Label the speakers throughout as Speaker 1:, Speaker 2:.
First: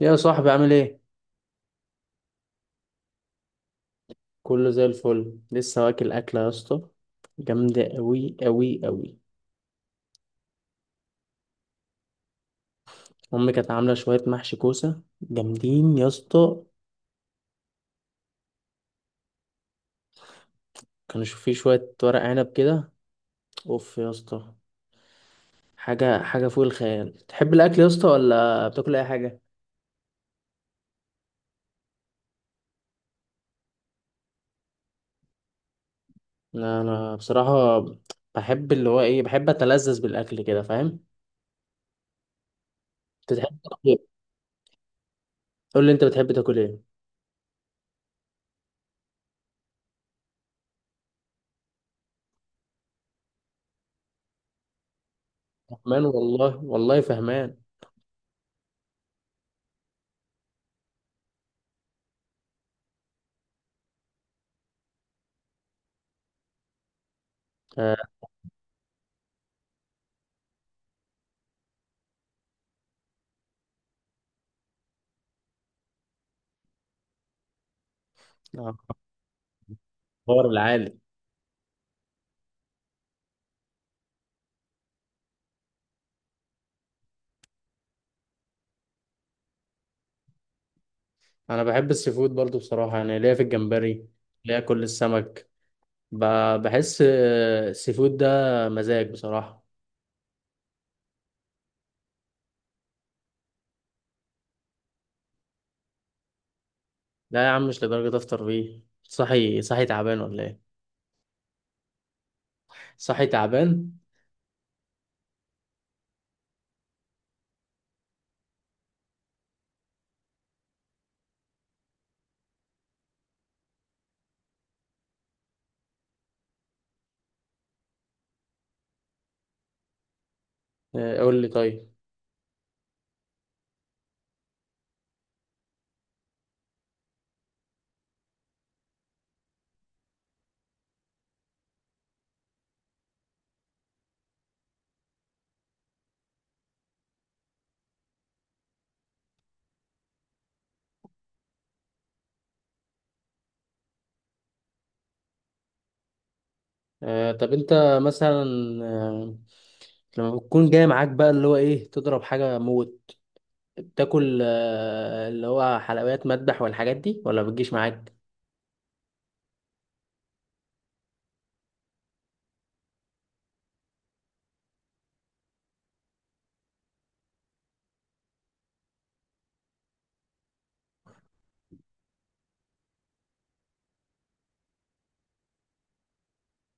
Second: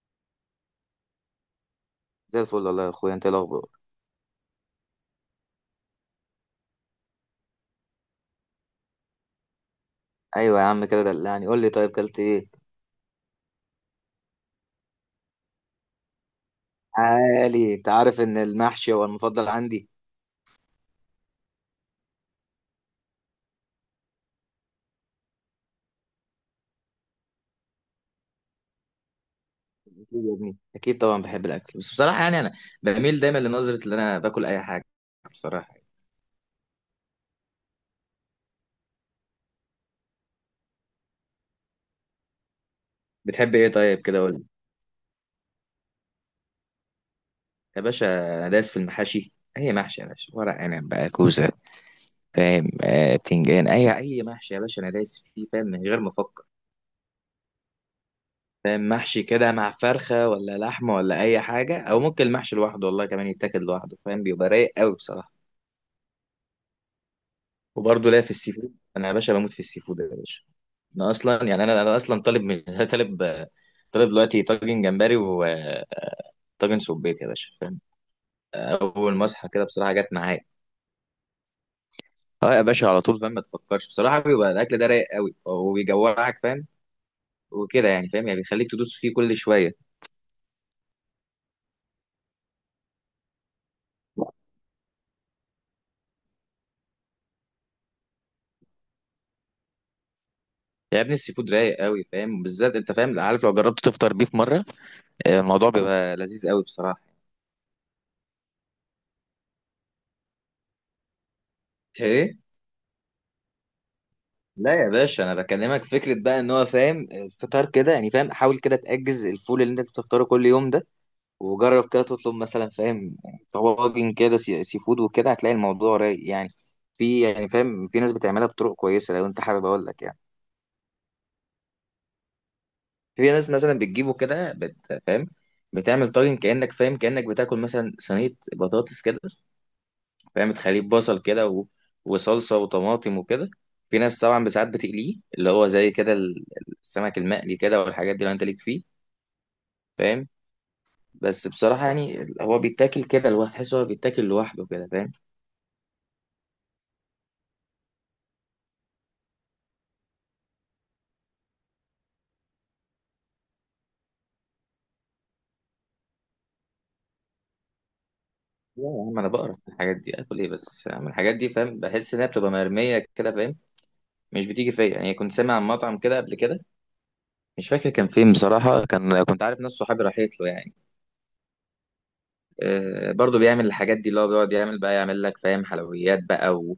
Speaker 1: يا صاحبي، عامل ايه؟
Speaker 2: زي الفل والله يا اخويا، انت إيه الاخبار؟
Speaker 1: كله زي الفل. لسه واكل اكله يا اسطى. جامده قوي قوي قوي.
Speaker 2: ايوه يا عم، كده دلعني، قول لي طيب، كلت ايه؟
Speaker 1: امي كانت عامله شويه محشي كوسه جامدين يا اسطى.
Speaker 2: عالي، انت عارف ان المحشي هو المفضل عندي.
Speaker 1: كانوا في شويه ورق عنب كده. اوف يا اسطى. حاجه حاجه فوق الخيال. تحب الاكل يا اسطى، ولا بتاكل اي حاجه؟
Speaker 2: اكيد يا ابني اكيد، طبعا بحب الاكل، بس بصراحه يعني انا بميل دايما لنظره ان انا باكل اي حاجه، بصراحه.
Speaker 1: انا بصراحه بحب اللي هو ايه، بحب اتلذذ بالاكل كده، فاهم. انت
Speaker 2: بتحب
Speaker 1: بتحب
Speaker 2: ايه
Speaker 1: تاكل
Speaker 2: طيب؟
Speaker 1: ايه؟
Speaker 2: كده قول لي.
Speaker 1: قول لي، انت بتحب تاكل ايه؟
Speaker 2: يا باشا، انا دايس في المحاشي، اي محشي يا باشا، ورق عنب بقى، كوسه، فاهم، بتنجان، اي محشي يا باشا، انا دايس فيه فاهم من غير
Speaker 1: فهمان
Speaker 2: ما افكر.
Speaker 1: والله، والله فهمان.
Speaker 2: فاهم، محشي كده مع فرخه ولا لحمه ولا اي حاجه، او ممكن المحشي لوحده، والله كمان يتاكل لوحده، فاهم، بيبقى رايق قوي بصراحه.
Speaker 1: آه،
Speaker 2: وبرضه ليا في السي فود، انا يا باشا بموت في السي فود يا باشا. انا اصلا يعني انا اصلا طالب من طالب طالب دلوقتي طاجن جمبري وطاجن سبيت يا باشا، فاهم،
Speaker 1: آه،
Speaker 2: اول ما اصحى كده بصراحه جت معايا.
Speaker 1: حوار العالي.
Speaker 2: اه يا باشا، على طول فاهم، ما تفكرش، بصراحه بيبقى الاكل ده رايق قوي، وبيجوعك فاهم، وكده يعني، فاهم يعني بيخليك تدوس فيه كل شويه.
Speaker 1: انا بحب السي فود برضو بصراحه، يعني ليا في الجمبري، ليا كل السمك. بحس السي فود ده مزاج بصراحه.
Speaker 2: يا ابني السي فود رايق قوي فاهم، بالذات انت فاهم، عارف، لو جربت تفطر بيه في مره، الموضوع بيبقى لذيذ قوي بصراحه.
Speaker 1: لا يا عم، مش لدرجه افطر بيه. صحي صحي تعبان ولا ايه؟
Speaker 2: ايه؟
Speaker 1: صحي تعبان.
Speaker 2: لا يا باشا، انا بكلمك فكره بقى، ان هو فاهم الفطار كده، يعني فاهم حاول كده تاجز الفول اللي انت بتفطره كل يوم ده، وجرب كده تطلب مثلا فاهم طواجن كده سي فود، وكده هتلاقي الموضوع رايق يعني. في يعني فاهم في ناس بتعملها بطرق كويسه، لو انت حابب اقول لك يعني.
Speaker 1: قول لي طيب.
Speaker 2: في ناس مثلا بتجيبه كده، فاهم بتعمل طاجن، كانك بتاكل مثلا صينيه بطاطس كده، فاهم تخليه بصل كده و... وصلصة وطماطم وكده. في ناس طبعا بساعات بتقليه، اللي هو زي كده السمك المقلي كده والحاجات دي، لو انت ليك فيه فاهم. بس بصراحة يعني هو بيتاكل كده لوحده، تحس هو بيتاكل لوحده كده فاهم.
Speaker 1: طب انت مثلا، آه، لما بتكون جاي معاك بقى اللي هو ايه تضرب حاجه موت. بتاكل اللي هو حلويات مذبح والحاجات دي، ولا بتجيش معاك؟
Speaker 2: لا يا عم، انا بقرف من الحاجات دي، اكل ايه بس من الحاجات دي، فاهم، بحس انها بتبقى مرمية كده فاهم، مش بتيجي فيا يعني. كنت سامع عن مطعم كده قبل كده، مش فاكر كان فين بصراحة، كنت عارف ناس صحابي راحت له يعني، آه، برضو بيعمل الحاجات دي، اللي هو بيقعد يعمل بقى، يعمل لك فاهم حلويات بقى و...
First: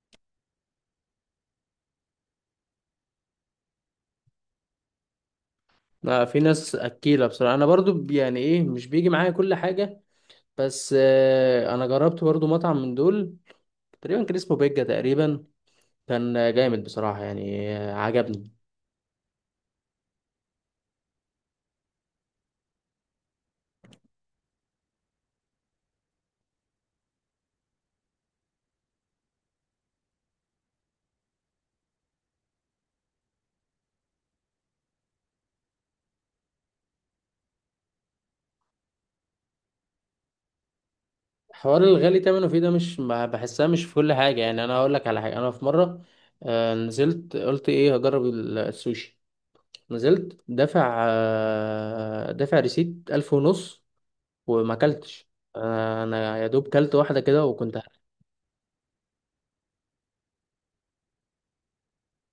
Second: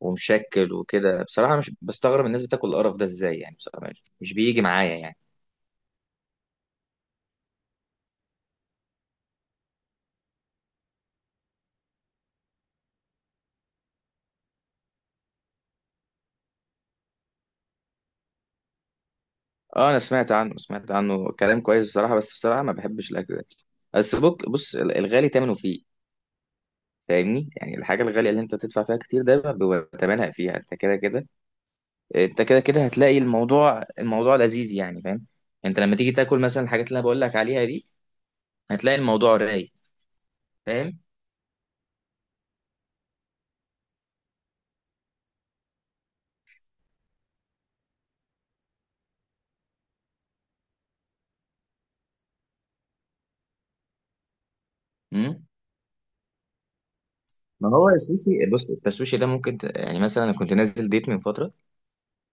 Speaker 2: ومشكل وكده. بصراحة مش بستغرب الناس بتاكل القرف ده ازاي يعني، بصراحة مش بيجي معايا يعني.
Speaker 1: لا، في ناس اكيله بصراحه. انا برضو يعني ايه، مش بيجي معايا كل حاجه. بس انا جربت برضو مطعم من دول، تقريبا كان اسمه بيجا. تقريبا كان جامد بصراحة، يعني عجبني.
Speaker 2: اه، انا سمعت عنه كلام كويس بصراحة، بس بصراحة ما بحبش الاكل ده. بس بص الغالي تمنه فيه، فاهمني؟ يعني الحاجة الغالية اللي انت تدفع فيها كتير ده بيبقى تمنها فيها، انت كده كده. انت كده كده هتلاقي الموضوع لذيذ يعني فاهم. انت لما تيجي تاكل مثلا الحاجات اللي انا بقول لك عليها دي هتلاقي الموضوع رايق
Speaker 1: حوار الغالي تمنه فيه ده مش بحسها مش في كل حاجة. يعني انا هقول لك على حاجة، انا في مرة نزلت، قلت ايه، هجرب السوشي. نزلت دافع ريسيت 1500 وما كلتش.
Speaker 2: فاهم.
Speaker 1: انا يا دوب كلت واحدة كده
Speaker 2: ما
Speaker 1: وكنت
Speaker 2: هو السوشي، بص، السوشي ده ممكن يعني، مثلا انا كنت نازل ديت من فتره،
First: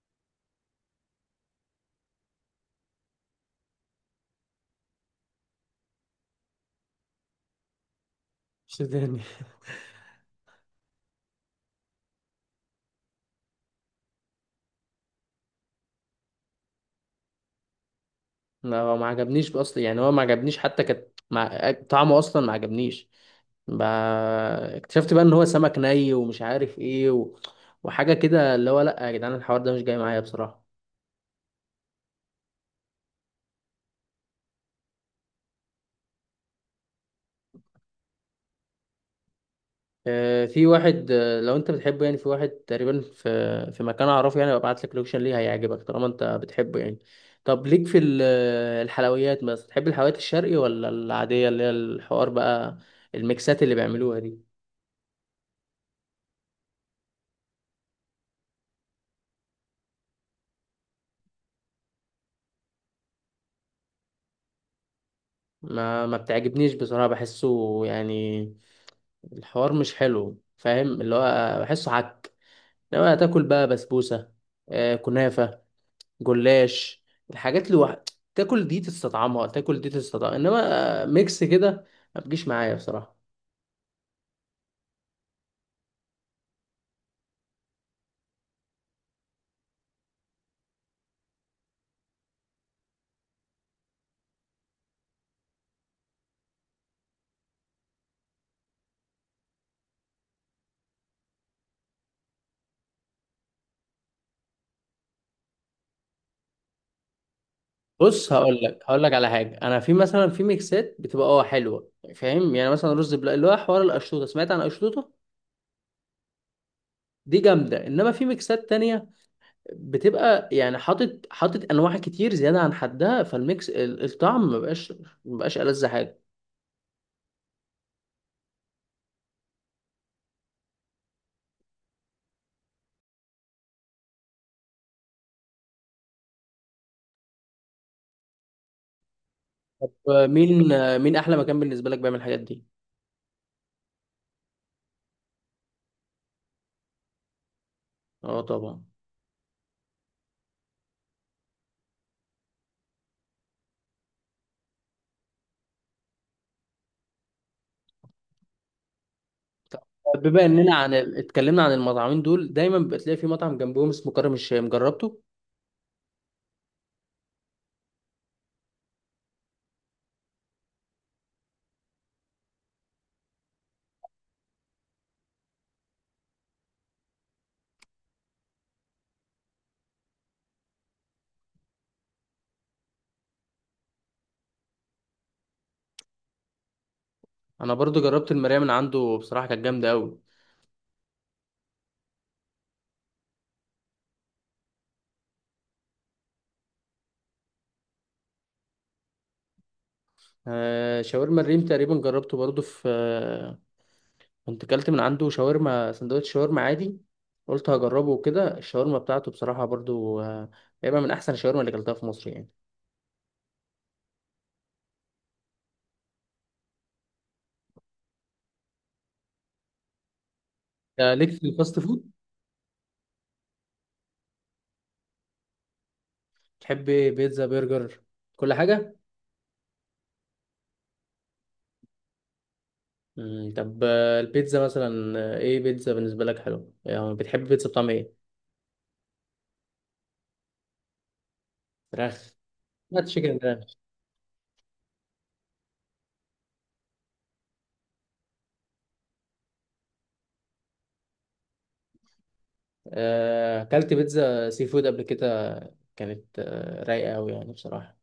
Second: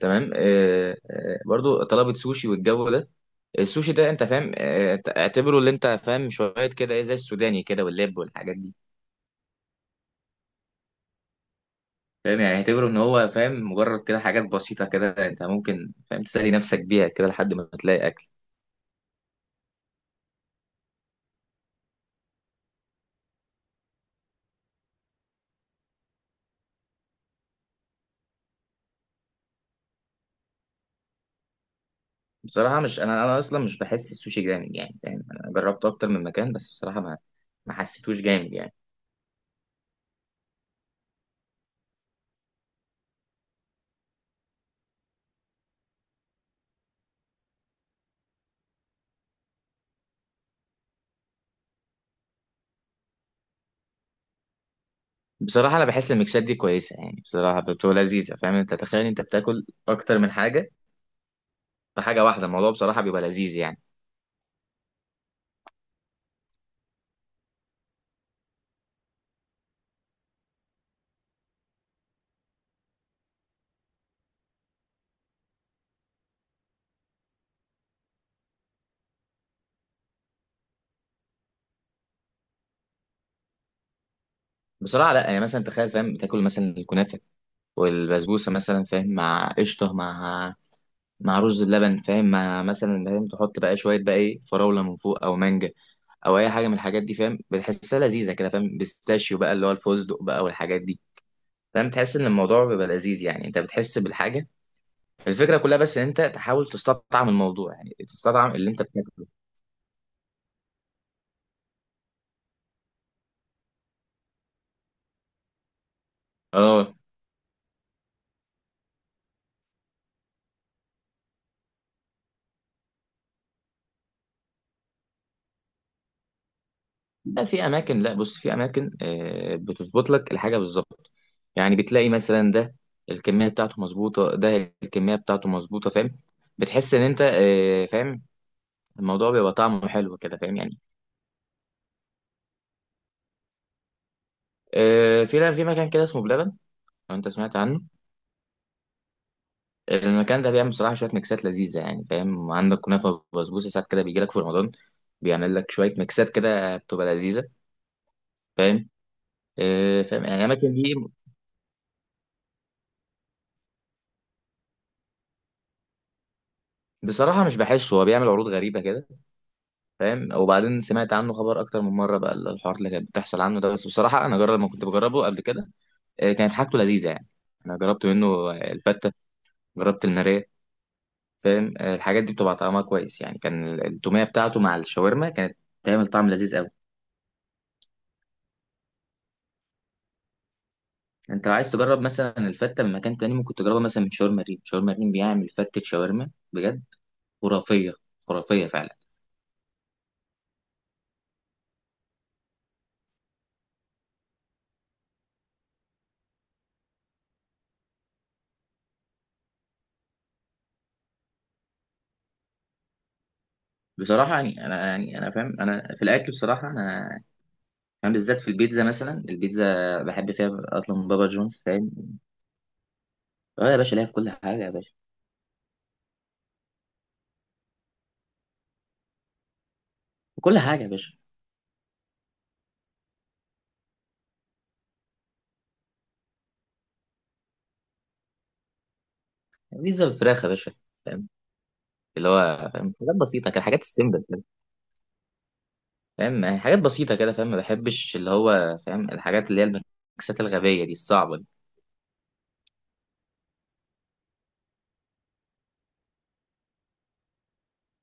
Speaker 2: تمام، برضو طلبت سوشي، والجو ده السوشي ده انت فاهم، اعتبره، اللي انت فاهم شويه كده، ايه، زي السوداني كده واللب والحاجات دي.
Speaker 1: هرش تاني.
Speaker 2: فاهم يعني اعتبره ان هو فاهم مجرد كده حاجات بسيطه كده، انت ممكن فاهم تسالي نفسك بيها كده لحد ما تلاقي اكل.
Speaker 1: ما هو ما عجبنيش اصلا، يعني هو ما عجبنيش حتى. كانت طعمه اصلا ما عجبنيش. ب... اكتشفت بقى ان هو سمك ني ومش عارف ايه وحاجه كده. اللي هو لا يا جدعان، الحوار ده مش جاي معايا بصراحه.
Speaker 2: بصراحه مش انا اصلا مش بحس السوشي جامد يعني، فاهم انا جربته اكتر من مكان بس بصراحه ما حسيتوش جامد يعني.
Speaker 1: في واحد، لو انت بتحبه يعني، في واحد تقريبا في مكان اعرفه، يعني ببعت لك لوكيشن ليه، هيعجبك طالما انت بتحبه يعني. طب ليك في الحلويات؟ بس تحب الحلويات الشرقي ولا العاديه، اللي هي الحوار بقى، الميكسات اللي بيعملوها دي.
Speaker 2: بصراحة أنا بحس الميكسات دي كويسة يعني، بصراحة بتبقى لذيذة، فاهم، أنت تخيل أنت بتاكل أكتر من حاجة في حاجة واحدة، الموضوع بصراحة بيبقى لذيذ يعني.
Speaker 1: ما بتعجبنيش بصراحة، بحسه يعني الحوار مش حلو، فاهم، اللي هو بحسه حك. انما تاكل بقى بسبوسه، كنافه، جلاش، الحاجات اللي تاكل دي تستطعمها، تاكل دي تستطعمها. انما ميكس كده ما بتجيش معايا بصراحه.
Speaker 2: بصراحة لأ يعني، مثلا تخيل فاهم، بتاكل مثلا الكنافة والبسبوسة مثلا فاهم، مع قشطة، مع رز اللبن، فاهم، مع مثلا فاهم تحط بقى شوية بقى إيه فراولة من فوق أو مانجا أو أي حاجة من الحاجات دي، فاهم بتحسها لذيذة كده، فاهم، بيستاشيو بقى اللي هو الفستق بقى والحاجات دي، فاهم تحس إن الموضوع بيبقى لذيذ يعني، أنت بتحس بالحاجة. الفكرة كلها بس ان انت تحاول تستطعم الموضوع يعني،
Speaker 1: بص،
Speaker 2: تستطعم
Speaker 1: هقول
Speaker 2: اللي
Speaker 1: لك
Speaker 2: انت
Speaker 1: هقول لك
Speaker 2: بتاكله.
Speaker 1: على حاجه. انا في مثلا في ميكسات بتبقى حلوه، فاهم، يعني مثلا رز بلا، اللي هو حوار القشطوطه. سمعت عن القشطوطه؟
Speaker 2: اه.
Speaker 1: دي جامده. انما في ميكسات تانية بتبقى يعني حاطط انواع كتير زياده عن حدها، فالميكس الطعم مبقاش ألذ حاجه.
Speaker 2: لا، بص، في اماكن بتظبط لك الحاجة بالظبط، يعني بتلاقي مثلا ده الكمية بتاعته مظبوطة، ده الكمية بتاعته مظبوطة فاهم، بتحس ان انت فاهم الموضوع بيبقى طعمه حلو كده، فاهم
Speaker 1: مين؟
Speaker 2: يعني.
Speaker 1: مين احلى مكان بالنسبه لك بيعمل الحاجات دي؟
Speaker 2: آه، في لا في مكان كده اسمه بلبن لو انت سمعت عنه.
Speaker 1: اه طبعا.
Speaker 2: المكان ده بيعمل بصراحة شوية ميكسات لذيذة يعني، فاهم، عندك كنافة وبسبوسة، ساعات كده بيجي لك في رمضان بيعمل لك شوية ميكسات كده بتبقى لذيذة، فاهم،
Speaker 1: طب
Speaker 2: فاهم يعني
Speaker 1: بما
Speaker 2: الاماكن
Speaker 1: اننا
Speaker 2: دي.
Speaker 1: اتكلمنا عن المطعمين دول، دايما بتلاقي في مطعم جنبهم اسمه كرم الشام، جربته؟
Speaker 2: بصراحه مش بحسه، هو بيعمل عروض غريبه كده فاهم، وبعدين سمعت عنه خبر اكتر من مره بقى الحوارات اللي كانت بتحصل عنه ده، بس بصراحه انا جرب ما كنت بجربه قبل كده، كانت حاجته لذيذه يعني. انا جربت منه الفته، جربت الناريه، فاهم، الحاجات دي بتبقى طعمها كويس يعني، كان التوميه بتاعته مع الشاورما كانت تعمل طعم لذيذ قوي.
Speaker 1: انا برضو جربت المرايه من عنده، بصراحه كانت جامده قوي.
Speaker 2: انت لو عايز تجرب مثلا الفته من مكان تاني ممكن تجربها مثلا من شاورما ريم. شاورما ريم بيعمل فتة شاورما بجد خرافيه، خرافيه فعلا.
Speaker 1: آه شاورما الريم تقريبا جربته برضو في آه كنت كلت من عنده شاورما، سندوتش شاورما عادي. قلت هجربه وكده، الشاورما بتاعته بصراحه برضو تقريبا من احسن الشاورما اللي كلتها في مصر يعني.
Speaker 2: بصراحة يعني أنا فاهم، أنا في الأكل بصراحة أنا بالذات في البيتزا، مثلا البيتزا بحب فيها أطلب من
Speaker 1: آه
Speaker 2: بابا
Speaker 1: ليك في
Speaker 2: جونز
Speaker 1: الفاست
Speaker 2: فاهم.
Speaker 1: فود.
Speaker 2: أه يا باشا، ليها في كل حاجة يا باشا،
Speaker 1: تحب بيتزا، برجر، كل حاجه.
Speaker 2: في كل حاجة يا باشا.
Speaker 1: طب البيتزا مثلا، ايه بيتزا بالنسبة لك حلو، يعني بتحب بيتزا بطعم ايه؟
Speaker 2: بيتزا بالفراخ يا باشا، فاهم، اللي
Speaker 1: فراخ.
Speaker 2: هو فاهم
Speaker 1: ما
Speaker 2: حاجات
Speaker 1: تشيكن
Speaker 2: بسيطة كده،
Speaker 1: فراخ.
Speaker 2: حاجات السيمبل كده، فاهم يعني حاجات بسيطة كده، فاهم ما بحبش اللي هو فاهم الحاجات اللي هي الميكسات الغبية دي الصعبة دي.
Speaker 1: اكلت بيتزا سي فود قبل كده، كانت رايقة قوي يعني بصراحة.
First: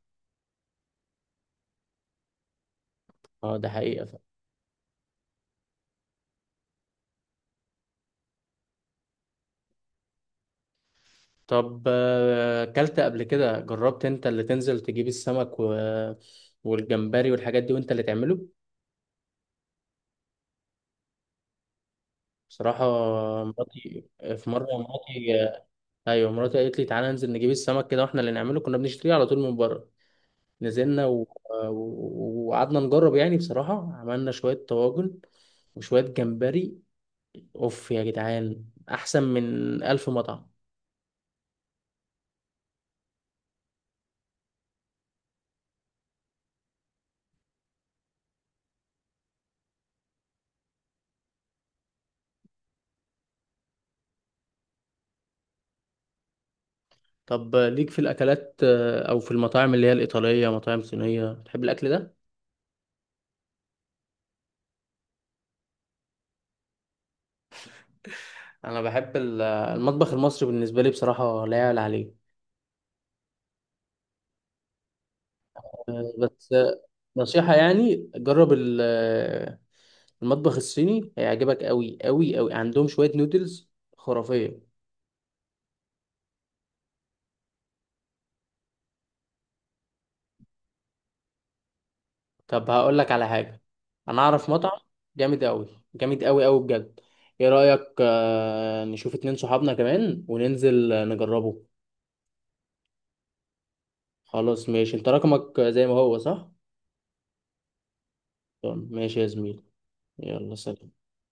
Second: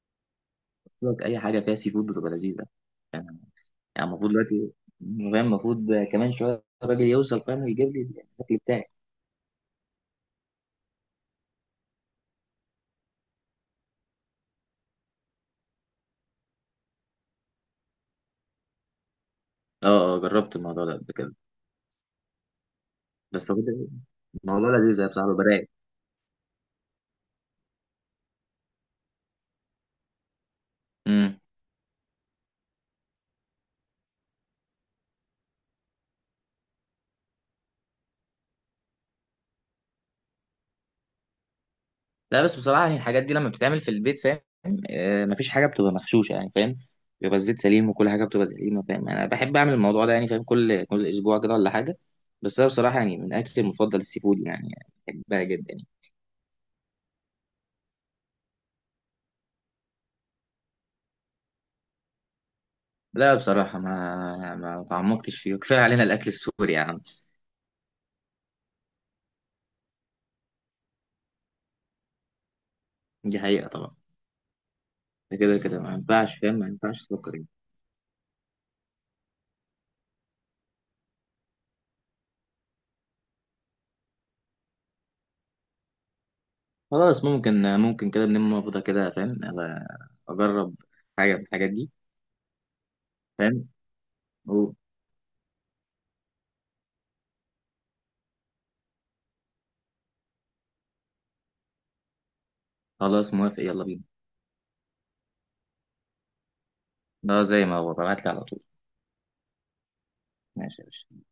Speaker 2: قلت لك أي حاجة فيها سي فود بتبقى لذيذة، فاهم؟
Speaker 1: اه ده حقيقة.
Speaker 2: يعني المفروض دلوقتي فاهم المفروض كمان شوية الراجل يوصل فاهم، يجيب لي الأكل بتاعي.
Speaker 1: طب اكلت قبل كده، جربت انت اللي تنزل تجيب السمك والجمبري والحاجات دي وانت اللي تعمله؟
Speaker 2: أه، أه، جربت الموضوع ده قبل كده،
Speaker 1: بصراحة
Speaker 2: بس هو كده
Speaker 1: مراتي، في مرة
Speaker 2: الموضوع لذيذ يا بصراحه،
Speaker 1: مراتي،
Speaker 2: برايق.
Speaker 1: ايوه مراتي قالت لي تعالى ننزل نجيب السمك كده واحنا اللي نعمله. كنا بنشتريه على طول من بره، نزلنا
Speaker 2: امم
Speaker 1: وقعدنا نجرب. يعني بصراحة عملنا شوية طواجن وشوية جمبري. اوف يا جدعان، احسن من ألف مطعم.
Speaker 2: لا بس بصراحه يعني الحاجات دي لما بتتعمل في البيت فاهم، مفيش حاجه بتبقى مغشوشه يعني فاهم، بيبقى الزيت سليم وكل حاجه بتبقى سليمه فاهم، انا بحب اعمل الموضوع ده يعني، فاهم كل اسبوع كده ولا حاجه، بس انا بصراحه يعني من اكلي المفضل السي فود يعني، بحبها جدا يعني.
Speaker 1: طب ليك في الأكلات، أو في المطاعم اللي هي الإيطالية، مطاعم صينية، بتحب الأكل ده؟
Speaker 2: لا بصراحه ما تعمقتش فيه، كفايه علينا الاكل السوري يا عم.
Speaker 1: أنا بحب المطبخ المصري. بالنسبة لي بصراحة لا يعلى عليه.
Speaker 2: دي حقيقه طبعا، ده كده كده ما ينفعش،
Speaker 1: بس
Speaker 2: فاهم، ما ينفعش تفكر يعني.
Speaker 1: نصيحة يعني، جرب المطبخ الصيني هيعجبك أوي أوي أوي. عندهم شوية نودلز خرافية.
Speaker 2: خلاص ممكن كده بنلم فضة كده فاهم أبقى اجرب حاجه من الحاجات دي
Speaker 1: طب هقول لك على حاجة،
Speaker 2: فاهم.
Speaker 1: انا اعرف مطعم جامد قوي، جامد قوي قوي بجد. ايه رأيك نشوف اتنين صحابنا كمان وننزل نجربه؟
Speaker 2: خلاص موافق، يلا بينا.
Speaker 1: خلاص ماشي. انت رقمك زي ما هو صح؟
Speaker 2: اه زي ما هو، ببعتلي على طول.
Speaker 1: طب ماشي يا زميلي، يلا،
Speaker 2: ماشي يا
Speaker 1: سلام.
Speaker 2: باشا.